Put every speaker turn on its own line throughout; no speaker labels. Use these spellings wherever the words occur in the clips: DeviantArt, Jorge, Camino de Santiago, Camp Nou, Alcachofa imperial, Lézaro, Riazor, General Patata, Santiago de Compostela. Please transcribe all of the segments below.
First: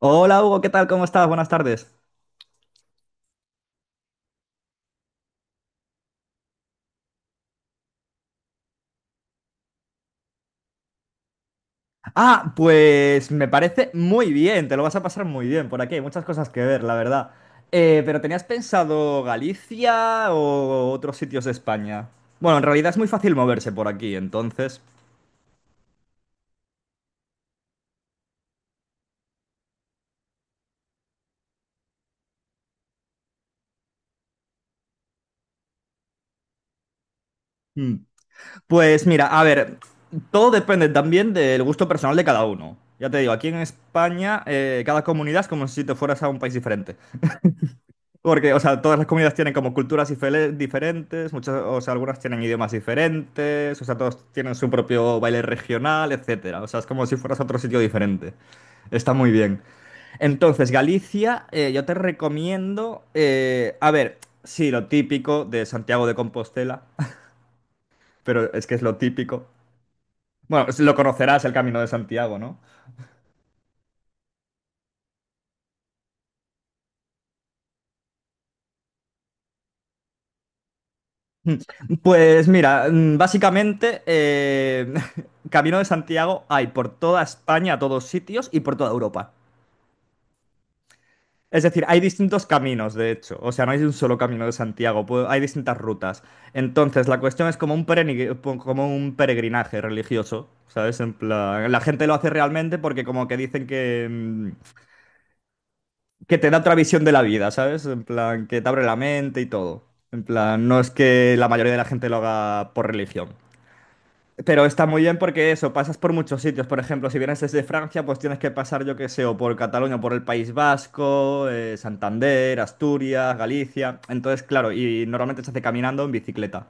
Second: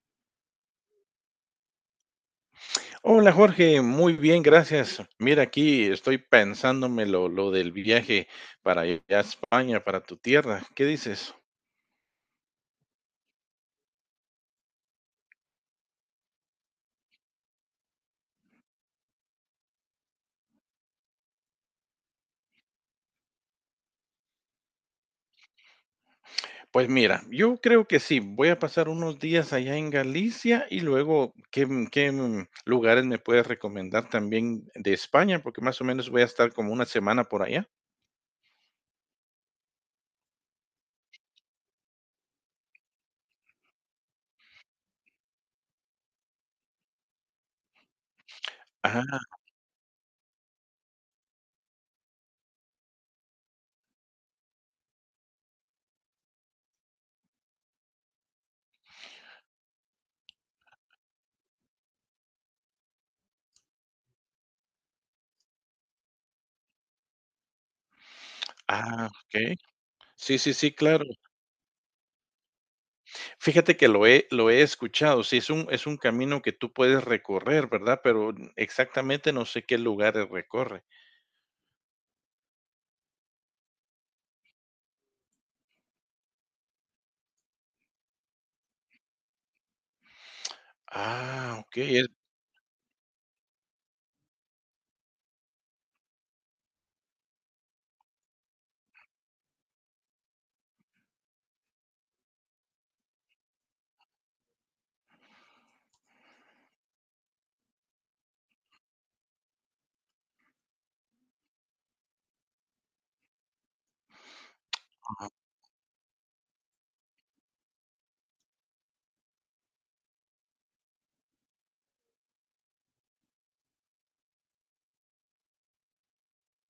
Hola Hugo, ¿qué tal? ¿Cómo estás? Buenas tardes.
Hola Jorge, muy bien, gracias. Mira, aquí estoy pensándome lo del viaje para allá a España, para tu tierra. ¿Qué dices?
Ah, pues me parece muy bien, te lo vas a pasar muy bien por aquí, hay muchas cosas que ver, la verdad. Pero ¿tenías pensado Galicia o otros sitios de España? Bueno, en realidad es muy fácil moverse por aquí, entonces.
Pues mira, yo creo que sí, voy a pasar unos días allá en Galicia y luego, ¿qué, lugares me puedes recomendar también de España? Porque más o menos voy a estar como una semana por allá.
Mm. Pues mira, a ver, todo depende también del gusto personal de cada uno. Ya te digo, aquí en España cada comunidad es como si te fueras a un país diferente. Porque, o sea, todas las
Ah,
comunidades tienen como culturas diferentes, muchas, o sea, algunas tienen idiomas diferentes, o sea, todos tienen su propio baile regional, etcétera. O sea, es como si fueras a otro sitio diferente. Está muy bien. Entonces, Galicia, yo te recomiendo, a ver, sí, lo típico de Santiago de Compostela, pero es que es lo
ah,
típico.
ok. Sí, sí,
Bueno,
sí,
lo
claro.
conocerás el Camino de Santiago, ¿no?
Fíjate que lo he escuchado, sí, es un camino que tú puedes recorrer, ¿verdad? Pero exactamente no sé qué lugares recorre.
Pues mira, básicamente, Camino de Santiago hay por toda España, a todos sitios y por toda Europa.
Ah,
Es decir,
okey,
hay
es
distintos caminos, de hecho. O sea, no hay un solo camino de Santiago, hay distintas rutas. Entonces, la cuestión es como un peregrinaje religioso, ¿sabes? En plan, la gente lo hace realmente porque como que dicen que, que te da otra visión de la vida, ¿sabes? En plan, que te abre la mente y todo. En plan, no es que la mayoría de la gente lo haga por religión. Pero está muy bien
ah,
porque eso, pasas por muchos sitios. Por ejemplo, si vienes desde Francia, pues tienes que pasar, yo qué sé, o por Cataluña, o por el País Vasco, Santander, Asturias, Galicia. Entonces, claro, y normalmente se hace caminando o en bicicleta.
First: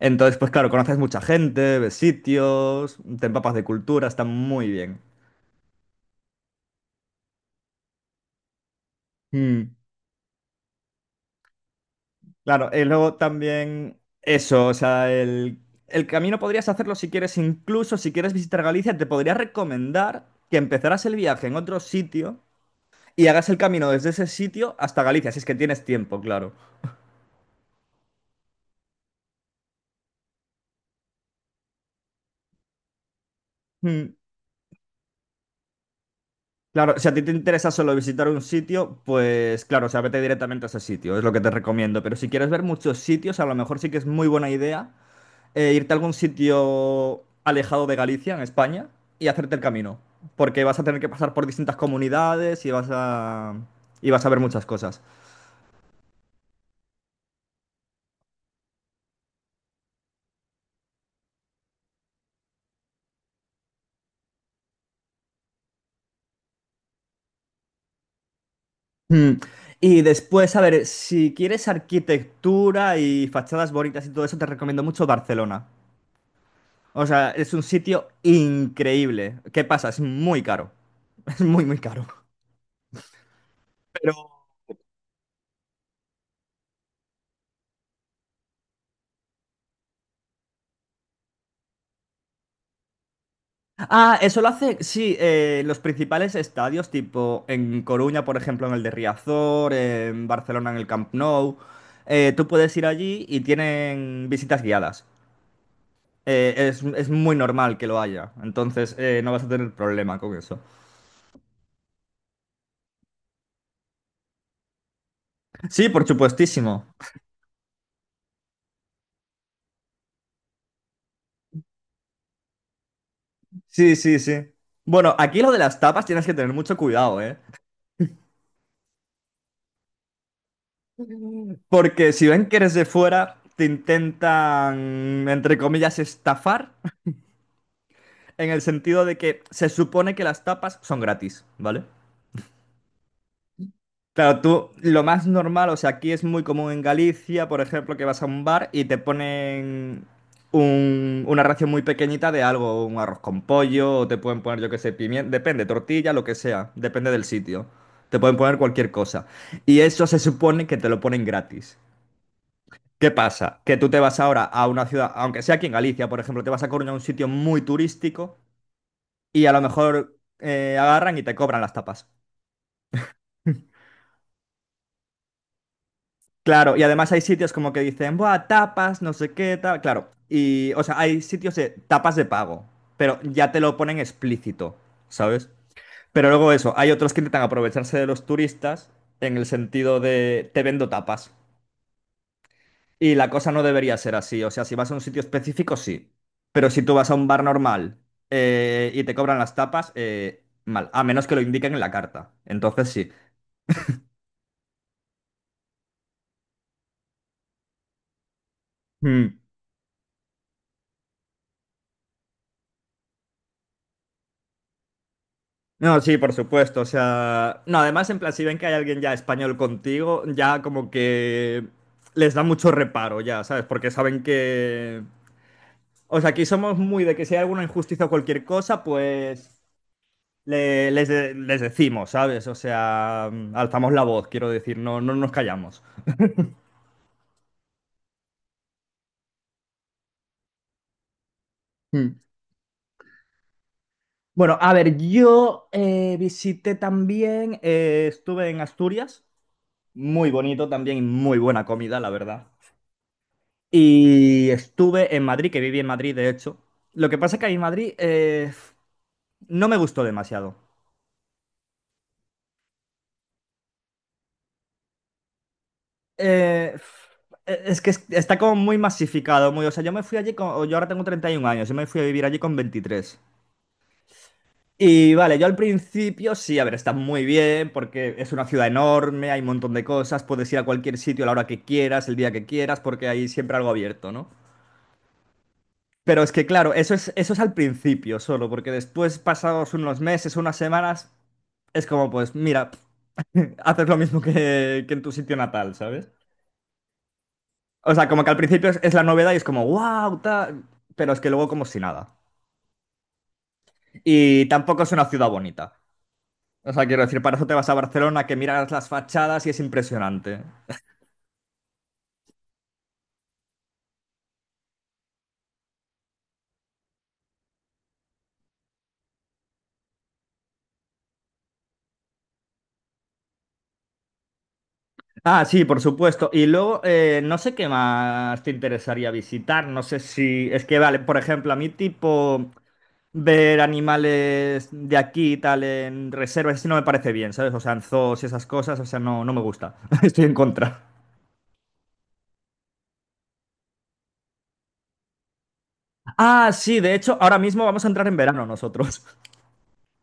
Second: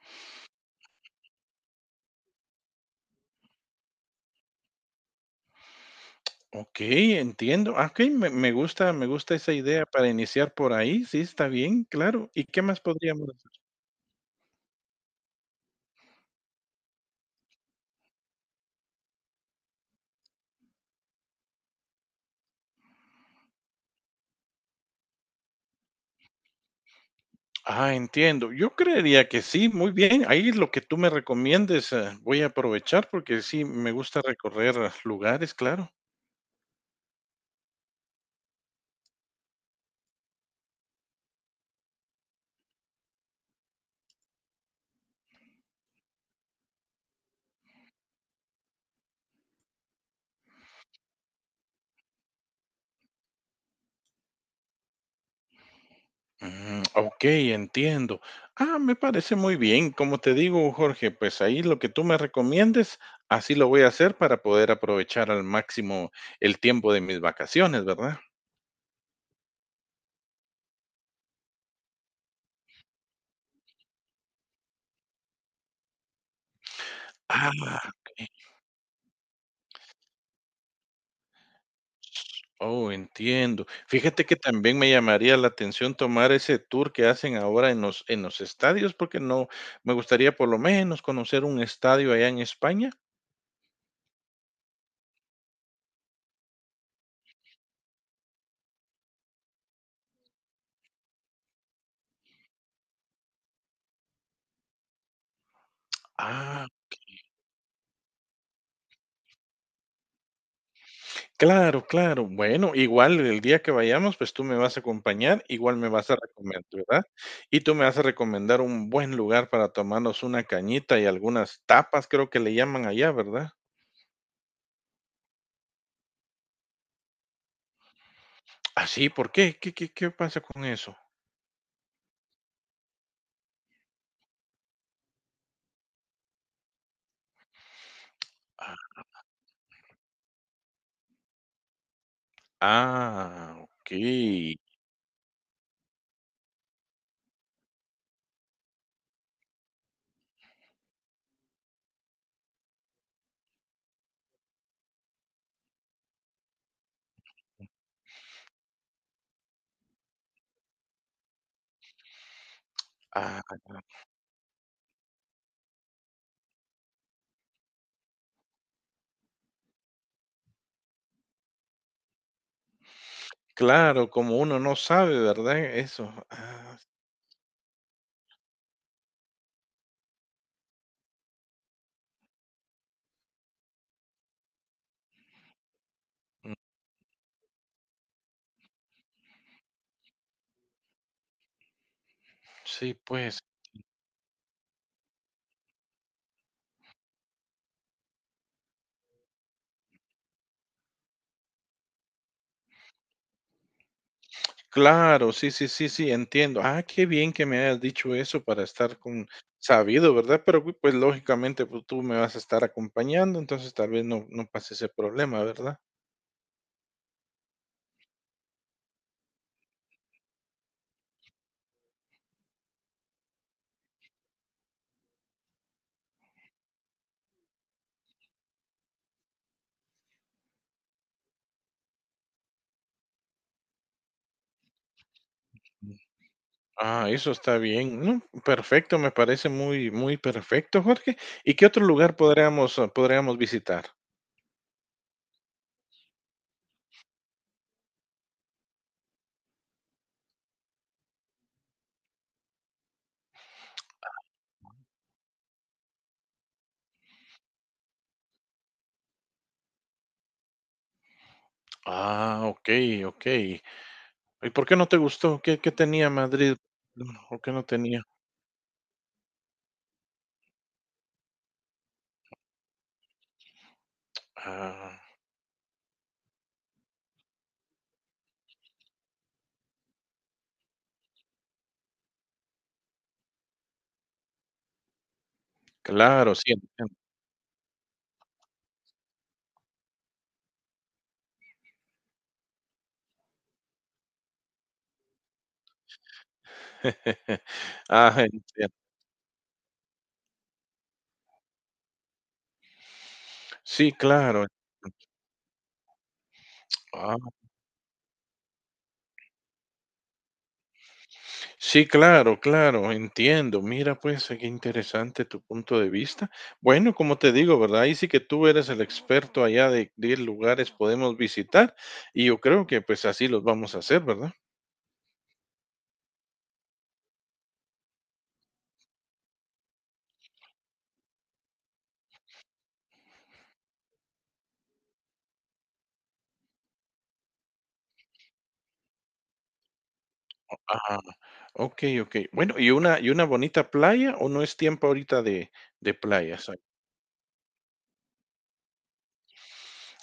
Entonces, pues claro, conoces mucha gente, ves sitios, te empapas de cultura, está muy bien.
okey, entiendo. Ah, okey, me gusta esa
Mm.
idea para iniciar por ahí, sí, está bien, claro. ¿Y qué
Claro,
más
y luego
podríamos hacer?
también eso, o sea, el camino podrías hacerlo si quieres, incluso si quieres visitar Galicia, te podría recomendar que empezaras el viaje en otro sitio y hagas el camino desde ese sitio hasta Galicia, si es que tienes tiempo, claro.
Ah, entiendo. Yo creería que sí, muy bien. Ahí lo que tú me recomiendes, voy a aprovechar porque sí, me
Mm.
gusta recorrer lugares, claro.
Claro, si a ti te interesa solo visitar un sitio, pues claro, o sea, vete directamente a ese sitio, es lo que te recomiendo. Pero si quieres ver muchos sitios, a lo mejor sí que es muy buena idea irte a algún sitio alejado de Galicia, en España, y hacerte el camino. Porque vas a tener que pasar por distintas comunidades y y vas a ver muchas cosas.
Mm, ok, entiendo. Ah, me parece muy bien. Como te digo, Jorge, pues ahí lo que tú me recomiendes, así lo voy a hacer para poder aprovechar al máximo el tiempo de mis vacaciones, ¿verdad?
Mm. Y después, a ver, si quieres arquitectura y fachadas bonitas y todo eso, te recomiendo mucho Barcelona. O sea,
Ah,
es un sitio
ok.
increíble. ¿Qué pasa? Es muy caro. Es muy, muy caro.
Oh, entiendo. Fíjate que
Pero.
también me llamaría la atención tomar ese tour que hacen ahora en en los estadios, porque no me gustaría por lo menos conocer un estadio allá en España.
Ah, eso lo hace, sí, los principales estadios, tipo en Coruña, por ejemplo, en el de Riazor, en Barcelona, en el Camp Nou. Tú puedes ir allí y tienen visitas guiadas.
Ah,
Es muy normal que lo haya, entonces no vas a tener problema con eso.
claro, claro. Bueno, igual el día que vayamos, pues, tú me vas a acompañar, igual
Sí,
me
por
vas a recomendar,
supuestísimo.
¿verdad? Y tú me vas a recomendar un buen lugar para tomarnos una cañita y algunas tapas, creo que le llaman allá, ¿verdad?
Sí, sí, sí. Bueno, aquí lo de las tapas tienes que tener mucho cuidado, ¿eh?
¿Ah, sí? ¿Por qué? ¿Qué pasa con eso?
Porque si ven que eres de fuera, te intentan, entre comillas, estafar, en el
Ah,
sentido de que se supone que las tapas son gratis, ¿vale?
ah,
Claro,
okey.
tú, lo más normal, o sea, aquí es muy común en Galicia, por ejemplo, que vas a un bar y te ponen una ración muy pequeñita de algo, un arroz con pollo, o te pueden poner, yo qué sé, pimiento, depende, tortilla, lo que sea, depende del sitio. Te pueden poner cualquier cosa. Y eso se supone que te lo ponen gratis. ¿Qué
Ah,
pasa? Que tú te vas ahora a una ciudad, aunque sea aquí en Galicia, por ejemplo, te vas a Coruña, a un sitio muy turístico y a lo mejor agarran y te cobran las tapas.
claro, como uno no sabe, ¿verdad? Eso.
Claro,
Ah,
y además hay sitios como que dicen, buah, tapas, no sé qué, tal. Claro, y, o sea, hay sitios de tapas de pago, pero ya te lo ponen explícito, ¿sabes? Pero luego
mm,
eso, hay otros que intentan aprovecharse de los turistas en el sentido de, te vendo tapas.
sí,
Y la
pues.
cosa no debería ser así. O sea, si vas a un sitio específico, sí. Pero si tú vas a un bar normal y te cobran las tapas, mal. A menos que lo indiquen en la carta. Entonces sí.
Claro, sí, sí, sí, sí, entiendo. Ah, qué bien que me hayas dicho eso para estar con
Mm.
sabido, ¿verdad? Pero pues lógicamente pues, tú me vas a estar acompañando, entonces tal vez no, no pase ese problema, ¿verdad?
No, sí, por supuesto. O sea. No, además, en plan, si ven que hay alguien ya español contigo, ya como que les da mucho reparo, ya, ¿sabes? Porque saben que. O sea, aquí somos muy de que si hay alguna injusticia o cualquier cosa, pues les decimos, ¿sabes? O sea, alzamos la voz, quiero decir, no, no nos callamos.
Ah, eso está bien. No, perfecto, me parece muy, muy perfecto, Jorge. ¿Y qué otro lugar
Mm.
podríamos, podríamos visitar?
Bueno, a ver, yo visité también, estuve en Asturias, muy bonito también, y muy buena comida, la verdad. Y estuve en Madrid, que viví en Madrid, de hecho. Lo que pasa es que a Madrid no me gustó demasiado.
Ah, ok, ok. ¿Y por qué no te gustó? ¿Qué, qué tenía Madrid?
Eh,
¿O qué no
es que
tenía?
está como muy masificado, muy, o sea, yo me fui allí con, yo ahora tengo 31 años, yo me fui a vivir allí con 23.
Ah,
Y vale, yo al principio sí, a ver, está muy bien porque es una ciudad enorme, hay un montón de cosas, puedes ir a cualquier sitio a la hora que quieras, el día que quieras, porque hay siempre algo abierto, ¿no? Pero es
claro,
que
sí.
claro,
Entiendo.
eso es al principio solo, porque después, pasados unos meses, unas semanas, es como pues, mira, haces lo mismo que en tu sitio natal, ¿sabes? O sea, como
Ah,
que al principio
entiendo.
es la novedad y es como, wow, tal, pero es que luego como si nada.
Sí,
Y
claro.
tampoco es una ciudad bonita. O sea, quiero decir,
Ah,
para eso te vas a Barcelona, que miras las fachadas y es impresionante.
sí, claro, claro, entiendo. Mira, pues, qué interesante tu punto de vista. Bueno, como te digo, ¿verdad? Ahí sí que tú eres el experto allá de qué lugares podemos visitar y yo creo que pues así los vamos a hacer, ¿verdad?
Ah, sí, por supuesto. Y luego, no sé qué más te interesaría visitar. No sé si. Es que, vale, por ejemplo, a mí, tipo, ver animales de aquí y tal en reservas, eso no me parece bien, ¿sabes? O sea, en zoos y esas cosas, o sea, no, no me gusta. Estoy en contra.
Ah, okey, okey. Bueno, ¿y una bonita playa o no es tiempo ahorita de playas
Ah,
ahí?
sí, de hecho, ahora mismo vamos a entrar en verano nosotros.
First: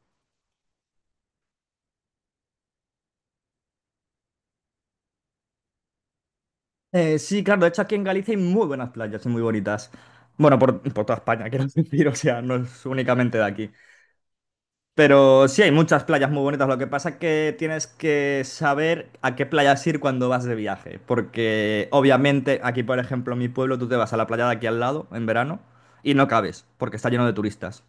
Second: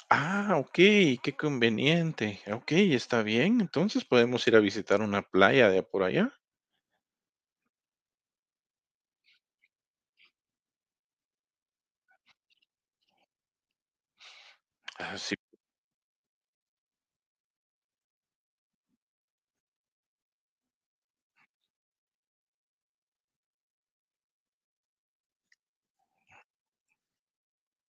Ah, okey, qué conveniente. Okey, está bien. Entonces podemos ir a visitar una playa de por allá.
Sí, claro, de hecho aquí en Galicia hay muy buenas playas y muy bonitas. Bueno, por toda España, quiero decir, o sea, no es únicamente de aquí.
Ah, sí.
Pero sí hay muchas playas muy bonitas, lo que pasa es que tienes que saber a qué playas ir cuando vas de viaje, porque obviamente aquí, por ejemplo, en mi pueblo, tú te vas a la playa de aquí al lado en verano y no cabes, porque está lleno de turistas.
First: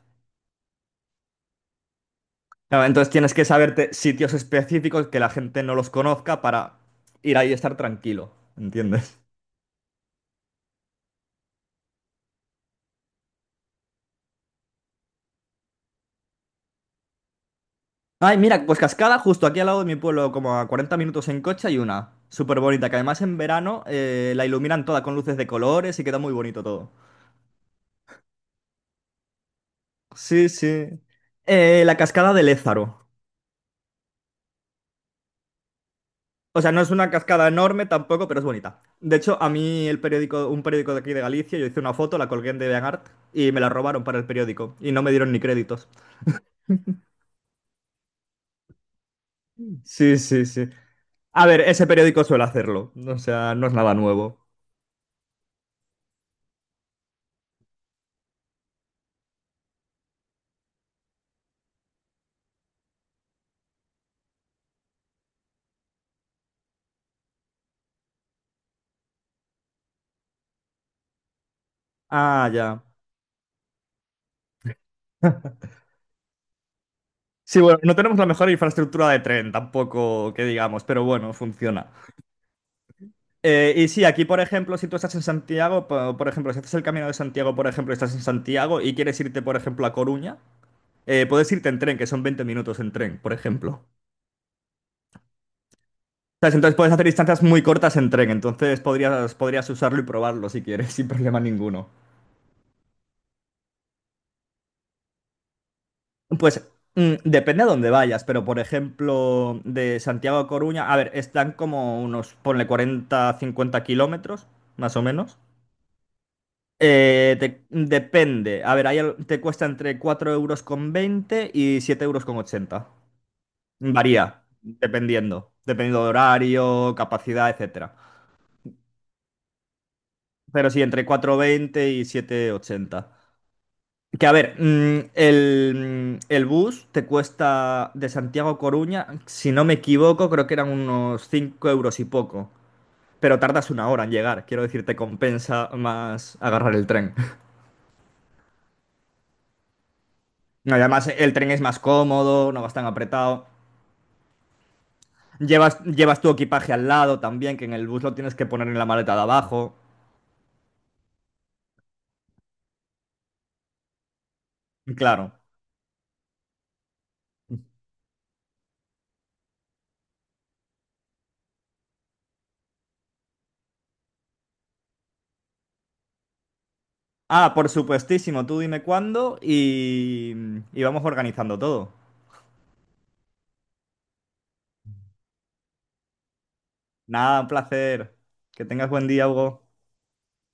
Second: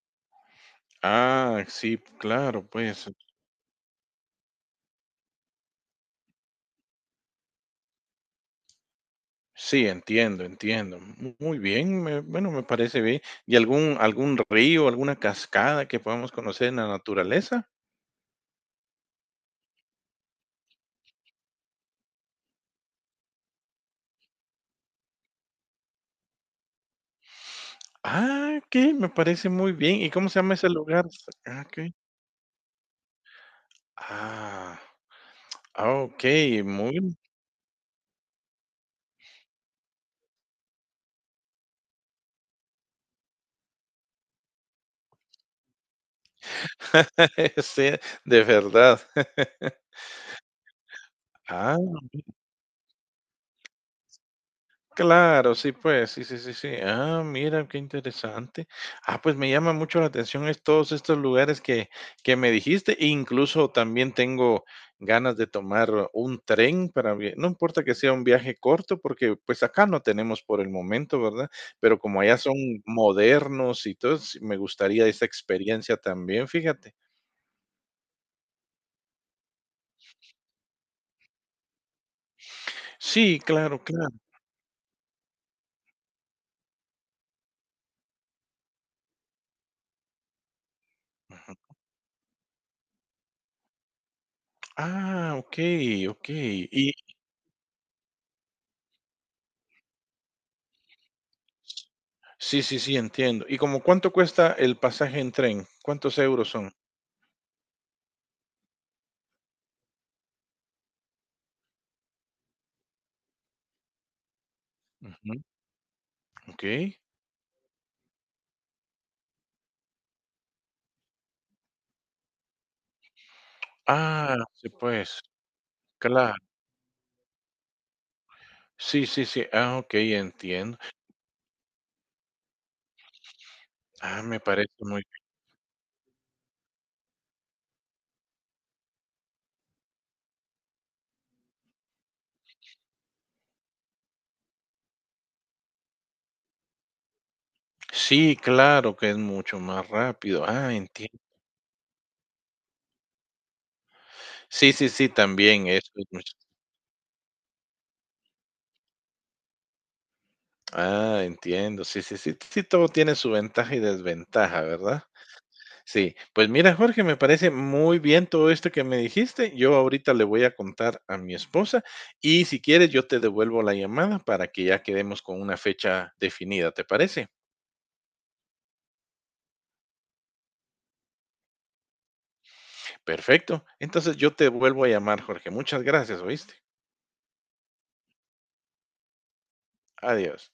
Ah, sí, claro,
Claro,
pues.
entonces tienes que saberte sitios específicos que la gente no los conozca para ir ahí y estar tranquilo, ¿entiendes?
Sí, entiendo, entiendo. Muy bien, bueno, me parece bien. ¿Y algún, algún río, alguna cascada que podamos conocer en la naturaleza?
Ay, mira, pues Cascada, justo aquí al lado de mi pueblo, como a 40 minutos en coche, hay una. Súper bonita, que además en verano la iluminan toda con luces de colores y queda muy bonito todo.
Ah, que me parece muy bien. ¿Y cómo se
Sí,
llama ese
sí.
lugar? Ah, ok.
La cascada de Lézaro.
Ah, ah, ok,
O sea, no es
muy,
una cascada enorme tampoco, pero es bonita. De hecho, a mí el periódico, un periódico de aquí de Galicia, yo hice una foto, la colgué en DeviantArt y me la robaron para el periódico y no me dieron ni créditos.
sí, de verdad.
Sí, sí, sí. A ver,
Ah,
ese periódico suele hacerlo. O sea, no es nada nuevo.
claro, sí, pues, sí, sí, sí, sí. Ah, mira, qué interesante. Ah, pues me llama mucho la atención es todos estos lugares que me dijiste. E incluso también tengo ganas de tomar un tren para, no importa que sea un viaje corto, porque pues acá no tenemos por el momento, ¿verdad? Pero como allá
Ah,
son
ya.
modernos y todo, sí, me gustaría esa experiencia también, fíjate.
Sí, bueno, no tenemos la mejor infraestructura de tren tampoco, que digamos, pero bueno, funciona.
Sí, claro,
Y sí,
claro.
aquí, por ejemplo, si tú estás en Santiago, por, ejemplo, si haces el Camino de Santiago, por ejemplo, estás en Santiago y quieres irte, por ejemplo, a Coruña, puedes irte en tren, que son 20 minutos en tren, por ejemplo.
Ah, ok, ok.
¿Sabes? Entonces puedes
Y,
hacer distancias muy cortas en tren, entonces podrías usarlo y probarlo si quieres, sin problema ninguno.
sí, sí, sí, entiendo. ¿Y como cuánto cuesta el pasaje en tren? ¿Cuántos euros
Pues
son?
depende a dónde vayas, pero por ejemplo, de Santiago a Coruña, a ver, están como unos, ponle 40, 50 kilómetros, más o
Ujú,
menos.
okey.
Depende. A ver, te cuesta entre 4,20 € y 7,80 €
Ah,
Varía,
sí, pues,
dependiendo. Dependiendo de
claro.
horario, capacidad, etcétera.
Sí, sí, sí. Ah, okey,
Pero
entiendo.
sí, entre 4,20 y 7,80.
Ah,
Que a
me
ver,
parece muy
el bus te cuesta de Santiago a Coruña, si no me equivoco, creo que eran unos 5 € y poco. Pero tardas una hora en llegar. Quiero decir, te compensa más agarrar el tren.
sí, claro que es mucho más rápido. Ah,
Además,
entiendo.
el tren es más cómodo, no vas tan apretado.
Sí, sí, sí, también eso es
Llevas tu
mucho
equipaje al lado también, que en el bus lo tienes que poner en la maleta de abajo.
ah, entiendo. Sí, sí, sí, sí, todo tiene su ventaja y desventaja, ¿verdad?
Claro.
Sí, pues mira, Jorge, me parece muy bien todo esto que me dijiste. Yo ahorita le voy a contar a mi esposa y si quieres yo te devuelvo la llamada para que ya quedemos con una fecha definida, ¿te parece?
Ah, por supuestísimo, tú dime cuándo y vamos organizando todo.
Perfecto. Entonces yo te vuelvo a llamar, Jorge. Muchas gracias, ¿oíste?
Nada, un placer. Que tengas buen día, Hugo.
Adiós.